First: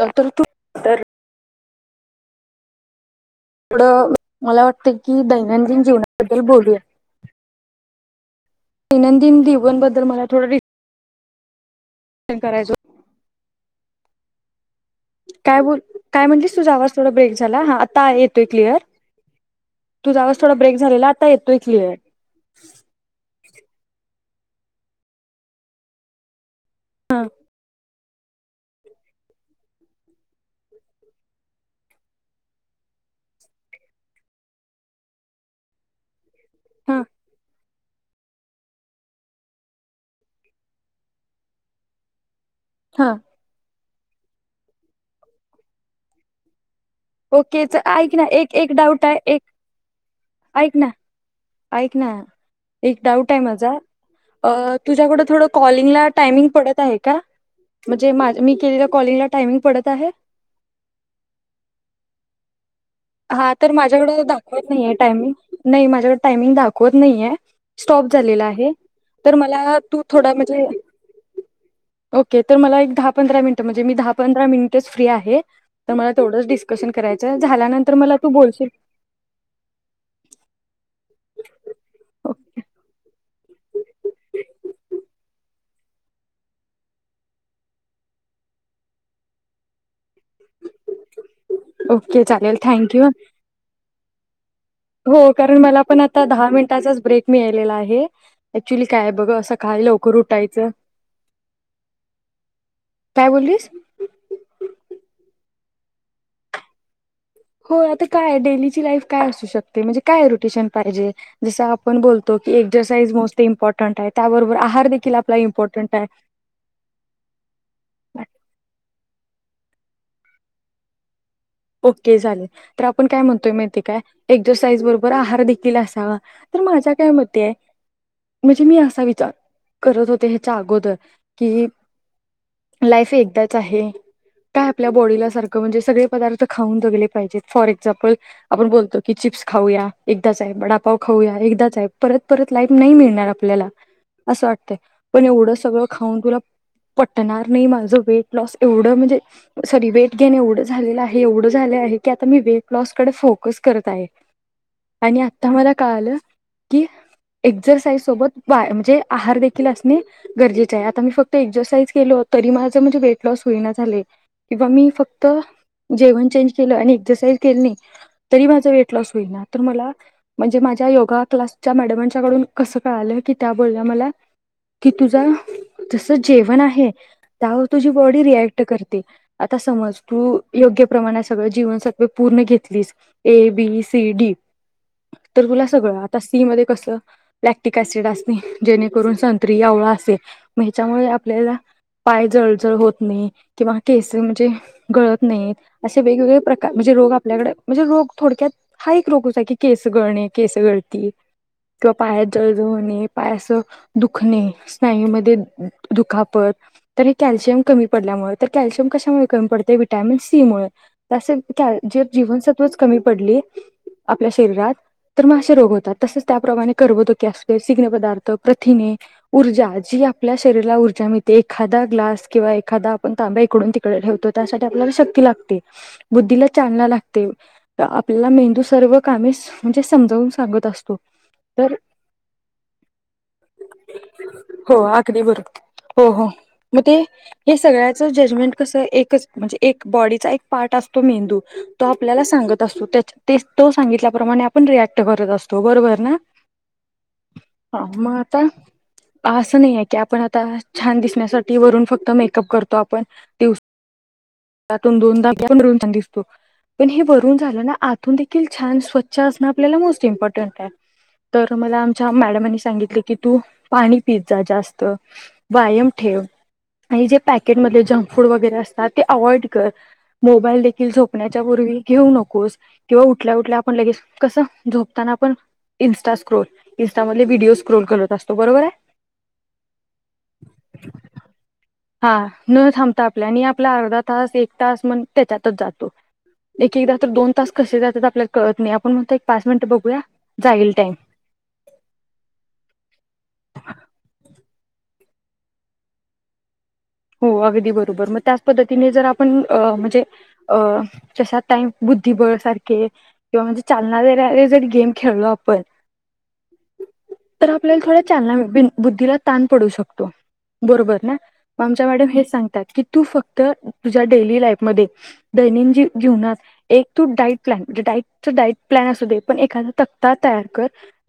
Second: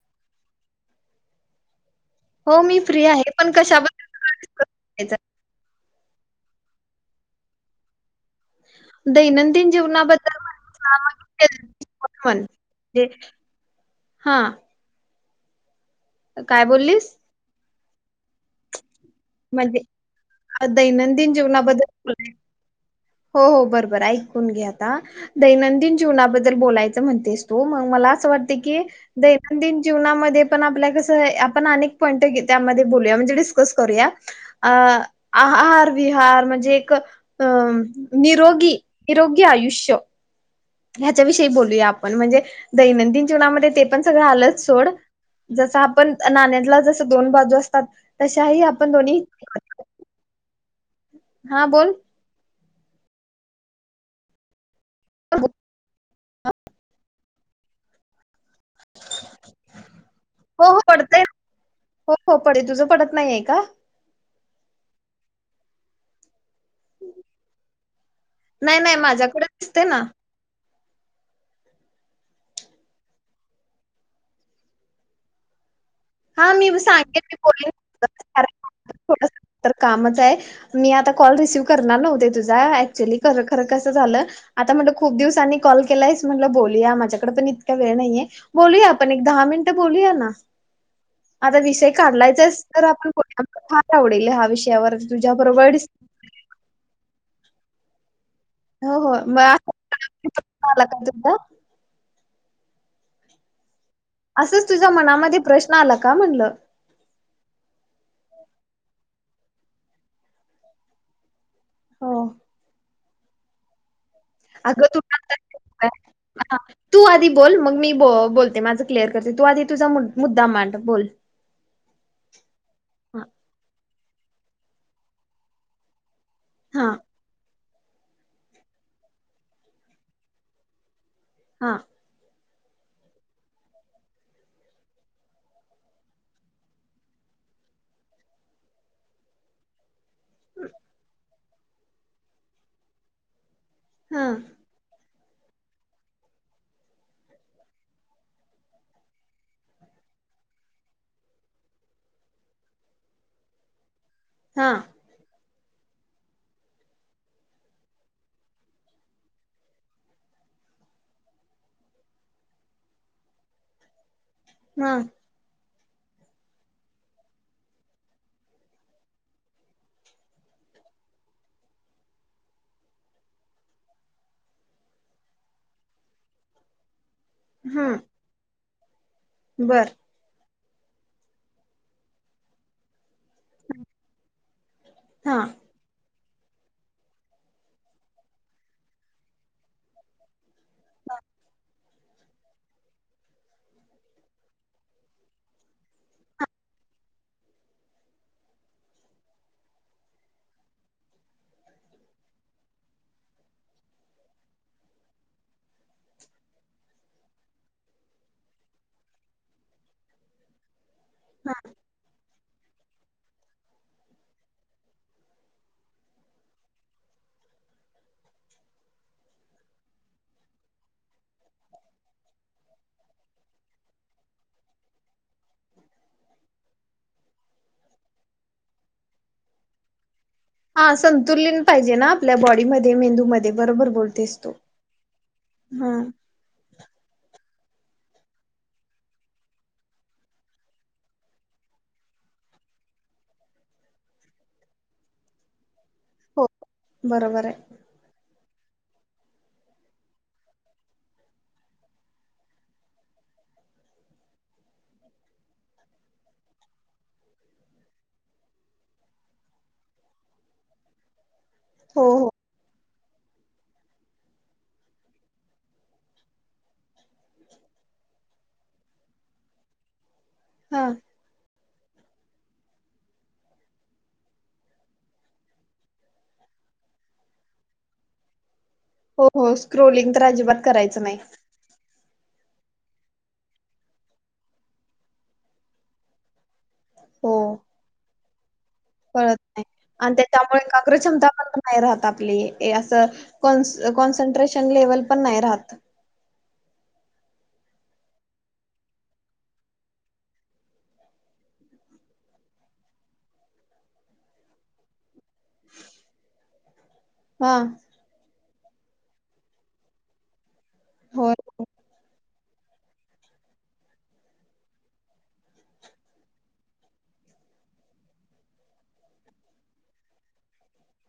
तर तर तू [unintelligible] हो मी फ्री आहे. पण कशाबद्दल थोडं तुला मला डिस्कस वाटत करायचं की दैनंदिन जीवनाबद्दल बोलूया. दैनंदिन जीवनबद्दल मला थोडं डिस्कशन करायचं होतं. जीवनाबद्दल [unintelligible] [unintelligible] हा काय बोल काय म्हटलीस तुझा आवाज थोडा ब्रेक झाला हा आता येतोय क्लिअर. म्हणजे तुझा आवाज थोडा अ, ब्रेक झालेला, आता दैनंदिन येतो एक जीवनाबद्दल क्लिअर. बोलाय हो हो बरोबरं ऐकून घ्या आता दैनंदिन जीवनाबद्दल बोलायचं हा म्हणतेस तू मग मला असं वाटतं की दैनंदिन जीवनामध्ये पण आपल्या कस आहे कि आपण अनेक पॉइंट की ती मध्ये बोलूया म्हणजे डिस्कस करूया अं आहार विहार म्हणजे एक हा अं निरोगी निरोगी आयुष्य ह्याच्या विषयी बोलूया आपण म्हणजे, हा दैनंदिन जीवनामध्ये ते पण सगळं आलंच सोड, जस आपण नाण्यातला जस दोन बाजू ओके च- असतात ऐक ना एक तशाही एक आपण डाऊट आहे दोन्ही एक ऐक ना हा बोल ऐक ना एक डाऊट आहे माझा अ तुझ्याकड थोडं हो कॉलिंगला टाइमिंग पडत आहे का? म्हणजे माझ मी केले कॉलिंगला टामिंग पडत आहे? हो पडतय हो हो पडे तुझं पडत नाहीये हा का तर माझ्याकड दाखवत नाही टायमिंग नाही माझ्याकडे टायमिंग दा होत नाही स्टॉप झालेला आहे नाही नाही तर माझ्याकडे मला दिसते तू ना थोडा म्हणजे, ओके तर मला एक दहा पंधरा मिनट म्हणजे मी दहा पंधरा मिनिटच फ्री आहे. तर मला तेवढंच डिस्कशन करायचं झाल्यानंतरहा [unintelligible] थोड कामच आहे मी आ कॉल रिसीव्ह करणार नव्हते तुझाऍक्च्युअली खर खरं कसं झालं आता म्हटलं खूप दिवसांनी कॉल केला आहेस म्हटल बोलूया माझ्याकडे पण इतका वेळ नाहीये. बोलूया आपण एक दहा मिनटं बोलूया ना! आता विषय ओके चालेल काढलायचाच तर जस्ट [unintelligible] थँक्यू आपणणी फार आवडेल हा विषय हो कारण मला पण आता दहा मिनटाचाच ब्रेक मिळालेला आहे. ऍक्च्युली हो काय हो बघ मग असं असाच काल लवकर उठायचं प्रश्न आला का तुझा? काय बोललीस. असंच तुझ्या मनामध्ये प्रश्न आला का म्हणलं? हो आता काय डेलीची लाईफ काय असू शकते म्हणजे काय रोटेशन पाहिजे. जसं आपण हो बोलतो की एक्झरसाईइज मोस्ट इम्पॉर्टंट आहे त्याबरोबर आहार देखील आपला इम्पॉर्टंट आहे. हा तू आधी बोल मग मी ब बोलते माझं क्लिअर करते तू आधी तुझा मुद्दा मांड बोल ओके झाले तर आपण काय हां म्हणतोय माहितीय काय एक्झरसाईज बरोबर आहार देखील असावा. तर माझ्या हां काय मते आहे. म्हणजे मी असा विचार करत होते ह्याच्या अगोदर की, लाईफ एकदाच आहे काय आपल्या बॉडीला सारखं म्हणजे सगळे पदार्थ खाऊन जगले पाहिजेत फॉर एक्झाम्पल आपण बोलतो की चिप्स खाऊया, एकदाच आहे वडापाव, खाऊया एकदाच आहे, परत परत लाईफ नाही मिळणार आपल्याला हां असं वाटतंय पण एवढं सगळं खाऊन तुला पटणार नाही माझं वेट लॉस एवढं म्हणजे सॉरी वेट ग्रेन एवढं झालेलं आहे. एवढ झाल आहे की मी आता वेट लॉस कडे फोकस करत आहे हां हां आणि आम्हाला काय आलं की, एक्झरसाइज सोबत बा म्हणजे आहार देखील असणे गरजेचे आहे आता मी फक्त एक्सरसाईज केल होत. तरी माझ म्हणजे वेट लॉस होईना झाले किंवा मी हां फक्त जेवण चेंज केल आणि एक्सरसाइज केली नाही तरी माझ वेट लॉस होईल ना तर मला म्हणजे, माझ्या योगा क्लासच्या मॅडमच्या कडून कस कळालं की त्या बोलल्या मला कि तुझा जस जेवण आहे. त्यावर तुझी हं बॉडी रिएक्ट करते आता बर समज तू योग्य प्रमाणात सगळं जीवनसत्व पूर्ण घेतलीस ए बी सी डी तर हां. तुला सगळं आ सी मध्ये कस लॅक्टिक सिड असणे जेणेकरून संत्री आवळा असेल ह्याच्यामुळे आपल्याला पाय जळजळ होत नाही किंवा केस म्हणजे गळत नाही असे वेगवेगळे प्रकार म्हणजे रोग आपल्याकडे म्हणजे रोग थोडक्यात हा एक रोग हो की केसगळणे केस गळती, किंवा पायास जळज होणे, पायास दुखणे स्नायू म दुखापत, तर हे कॅल्शियम कमी पडल्यामुळे तर कॅल्शियम कशामुळे कमी पडते. व्हिटॅमिन सी मुळे, ज्जे जीवनसत्व कमी पडलंय आपल्या शरीरात तर मग असे रोग होतात तसेच त्याप्रमाणे करर्बतो कस् सिग्न, पदार्थ प्रथिने, ऊर्जा जी आपल्या शरीराला ऊर्जा मिळते, एखादा ग्लास किंवा एखादा आपण तांब्या इकडून तिकडे ठेवतो त्यासाठी आपल्याला शक्ती लागते, बुद्धीला चालना लागते, आपल्याला मेंदू सर्व कामे म्हणजे समजव हा संतुलन पाहिजे, ना आपल्या बॉडीमध्ये मेंदू मध्ये बरोबर बोलतेसतू हो अगदी बरोबर हो हो मग ते हे सगळ्याच जजमेंट कस एकच म्हणजे एक बॉडीचा एक पार्ट असतो मेंदू तो आपल्याला सांगत असतो तो सांगितल्या प्र रियाक्ट करत असतो, बरोबर णा हो बरोबर आहे. हा मग आता असं नाही आहे की आपण आता छान दिसण्यासाठी वरून फक्त मेकअप करतो, आपण दिवस त्यातून दोनदा प रन दिसतो. पण हे वरून झालं ना आतून देखील छान स्वच्छ असणं आपल्याला मोस्ट इम्पॉर्टंट आहे तर मला हो आमच्या हो मॅडमनी सांगितली. कि तू पाणी पिज जाा जास्त, व्यायाम ठेव. आणि जे पॅकेटमध्ये जंक फूड वगैरे असतात, ते अवॉइड कर मोबाईल हां. देखील झोपण्याच्या पूर्वी घेऊ नकोस किंवा उठल्या उठल्या आपण लगेच कसं झोपताना आपण इन्स्टा स्क्रोल, इ्स्टा मध व्हडडीओ स्क्रोल करत असतो, बरोबर आहे? हो हो स्क्रोलिंग तर अजिबात करायचं नाही. हा न थांबता आपल्या आणि आपला अर्धा तास एक तास मण त्याच्यातच जातो. एक एकदा तर हो दोन तास कसे जातात आपल्याला कळत नाही, आपण म्हणतो एक कळत पाच मिनिट बघूया जाईल टाईम. ्रेन पण नाही राहत हो अगदी बरोबर मग त्याच पद्धतीने जर आपण म्हणजे जश धिबळ सारखे किंवा म्हणजे चालना देणारे जरी गेम खेळल पण तर हा आपल्याला थोड्या चालना बुद्धीला ताण पडू शकतो बरोबर ना होय मड हे सात क तू फक्त तुझ्या डेली लाईफ म दन जीवनात तू डाट प्लणेल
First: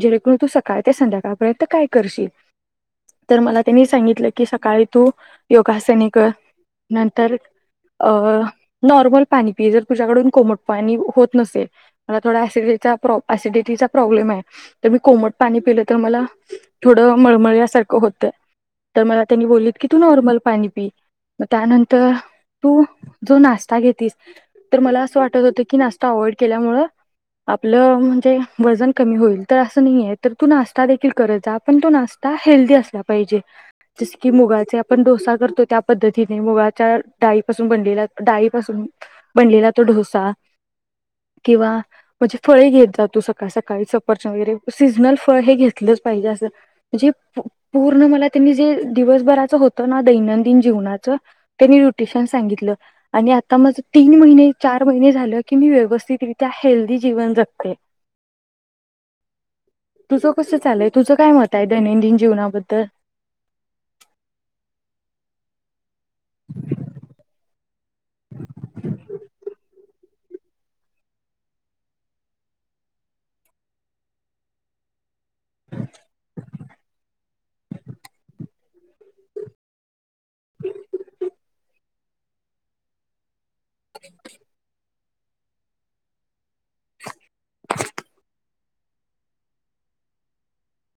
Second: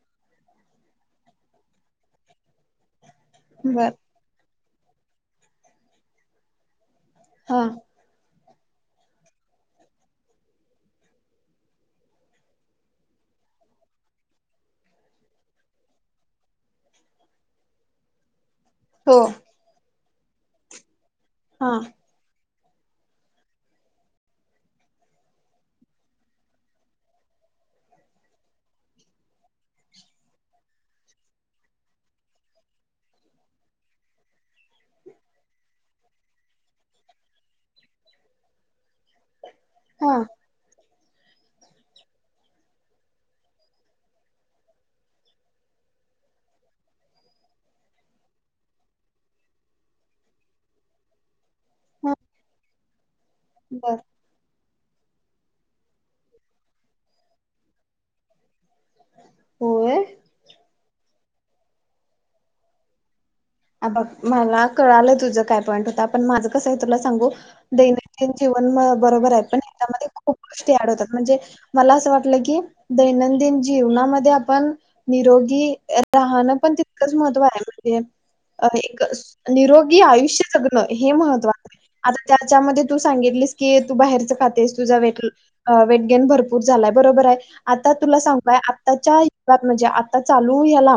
ए ज सकाळ ते संध्याकाळपर्यंत काय करशील तर मला त्यांनी बर सांगितलं की सकाळी तू योगासने कर नंतर हा अ नॉर्मल पाणी पि जर तुझ्याकडून कोमट पाणी होत नसेल मला थोडािडिडट प्रॉब्लेम आहे तर मी कोमट पाणी पिलं तर मला थोड मळमळ यासारखं होतय तर हो मला त्यांनी बोललीत की तू नॉर्मल पाणी पी मग हा त्यानंतर तू जो नाश्ता घेेतस तर मला असं वाटत होतं की नाश्ता अवॉइड केल्यामु आपलं म्हणजे वजन कमी होईल तर असं नाहीय तर तू नाश्ता देखील करत जा पण तो नाश जसं की हेल्दी असला पाहिजे जसे की आपण मुगाचा डोसा तो त्या पद्धतीने मुगाच्या डाळीपासून बनलेल्या डाळीपासून बनलेला तो हा ढोसा किंवा म्हणजे फळे घेत जातो सकाळ सकाळी सपरच वगैरे सीजनल फळ हे घेतलंच पाहिजे अस पूर्ण म दिवभ होत दैनंदिन जीवनाच त्यांनी हा रुटेशन सांगितलं आणि आता माझ बर तीन महिने चार महिने झाल की मी व्यवस्थितरित्या हेल्दीी जीवन जगते होय. तुझ कस चाललय तुझ काय मत आहे दैनंदिन जीवनाबद्दल. [unintelligible] मला कळालं तुझा काय पॉईंट होता पण माझं कस आहे तुला सांगू दैनंदिन जीवन बरोबर आहे त्याच्यामध्ये खूप खूप गोष्टी ऍड होतात म्हणजे मला असं वाटलं की दैनंदिन जीवनामध्ये आपण निरोगी राहणं पण तितकंच महत्त्व आहे म्हणजे अ एक निरोगी आयुष्य जगणं हे महत्त्वाचं आता त्याच्यामध्ये तू सांगितलीस की तू बाहेरच खातेस तुझा वेट वेट गेन भरपूर झालाय बरोबर आहे आता तुला सांगू काय आताच्या युगात म्हणजे आता चालू याला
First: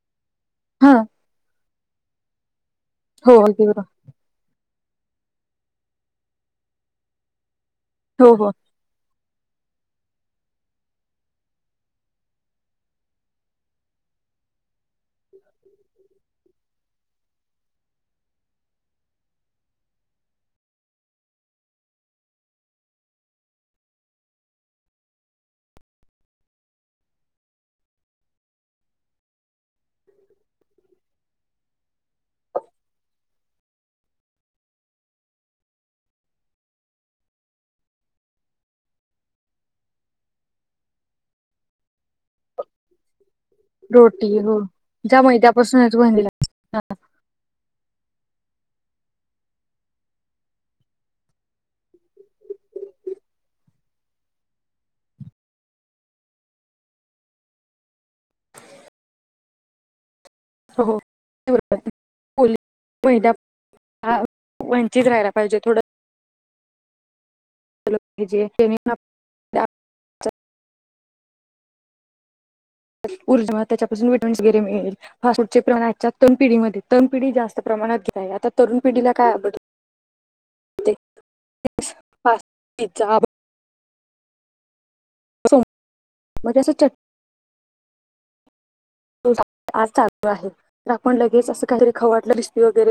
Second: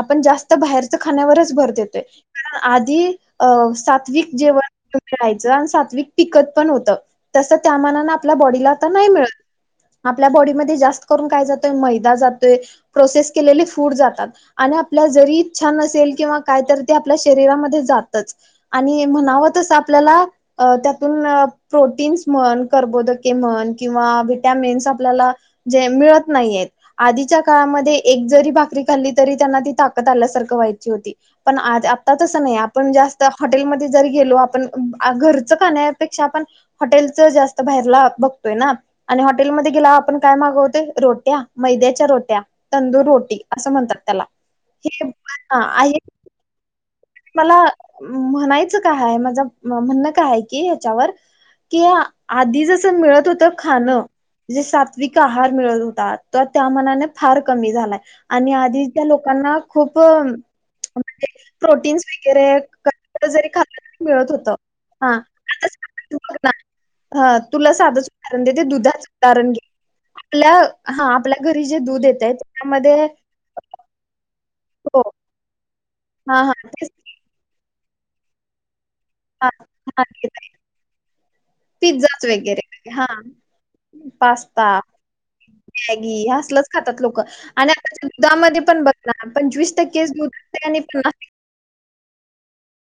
आपण जास् त हा बाहेरच खाण्या्यावरच भर देतोय कारण आधी हो अ अगदी बरोबर सात्विक जेवण राहायचं आणि सात्विक पिकत पण होत तस त्या मानांन आपल्या हो हो बॉडीला आता नाही मिळत [inaudible] आपल्या बॉडीमध्ये जास्त करून काय जातय मैदा जातोय प्रोसेस केलेले फूड जातात आणि आपल्या ला जरी छान असेल किंवा कायतर ते आपल्या शरीरामध्ये जातच आणि म्हणावतस आपल्याला त्यातून प्रोटी प्रोटीन्स म्हण कर्बोदके म्हण किंवा वि्हटॅमिन्स आपल्याला जे मिळत नाहीेयेत. आधीच्या काळामध्ये एक जरी भाकरी खाल्ली तरी त्यांना ती ताकद आल्यासारखं व्हायची होती. आ आत्ताच तसं नाही आपण जास्त हॉटेलमध्ये जर गेलो आपण घरचं खण्यापेक्षा आपण हॉटेलच जास्त बाहेरला बघतोय ना आणि हॉटेलमध्ये गेलावर आपण काय मागवतोय रोट्या मैद्याच्या रोट्या तंदूर रोटी असं म्हणतात त्याला रोटी हो हे ज्या अ मैद्यापासूनच आहे बनलेल्या मला मु म्हणायचं काय हाय माझं म्हणणं काय आहे की ह्याच्यावर कि आधी जसं मिळत होत खाणं जे सात्विक आहार मिळत होता त त्या मानाने फार कमी झालाय आणि आधी त्या लोकां ना खूप हो प्रोटीन्स वगैरे पोलीस मैदा [unintelligible] मिळत होत वंचित राहायला पाहिजे आता थोडं. बघ हा तुला खाल्लं साधच पाहिजे उदाहरण देते जेणेकरून दुधाच उदाहरण आपल्याला घे आजच्या आपल्या हा आपल्या घरी जे दूध येतेत हो. हां, हां. तेच [unintelligible] हां, हां. [unintelligible] पिझ्झाच फास्ट वगैरे पिझ्झा हा. बर्गर, पास्ता समोसा मॅगी म्हणजे असलच असं चट खातात लोक आणि आताच्या दुधामध्ये पण बघ ना च दूध असते आणि [unintelligible]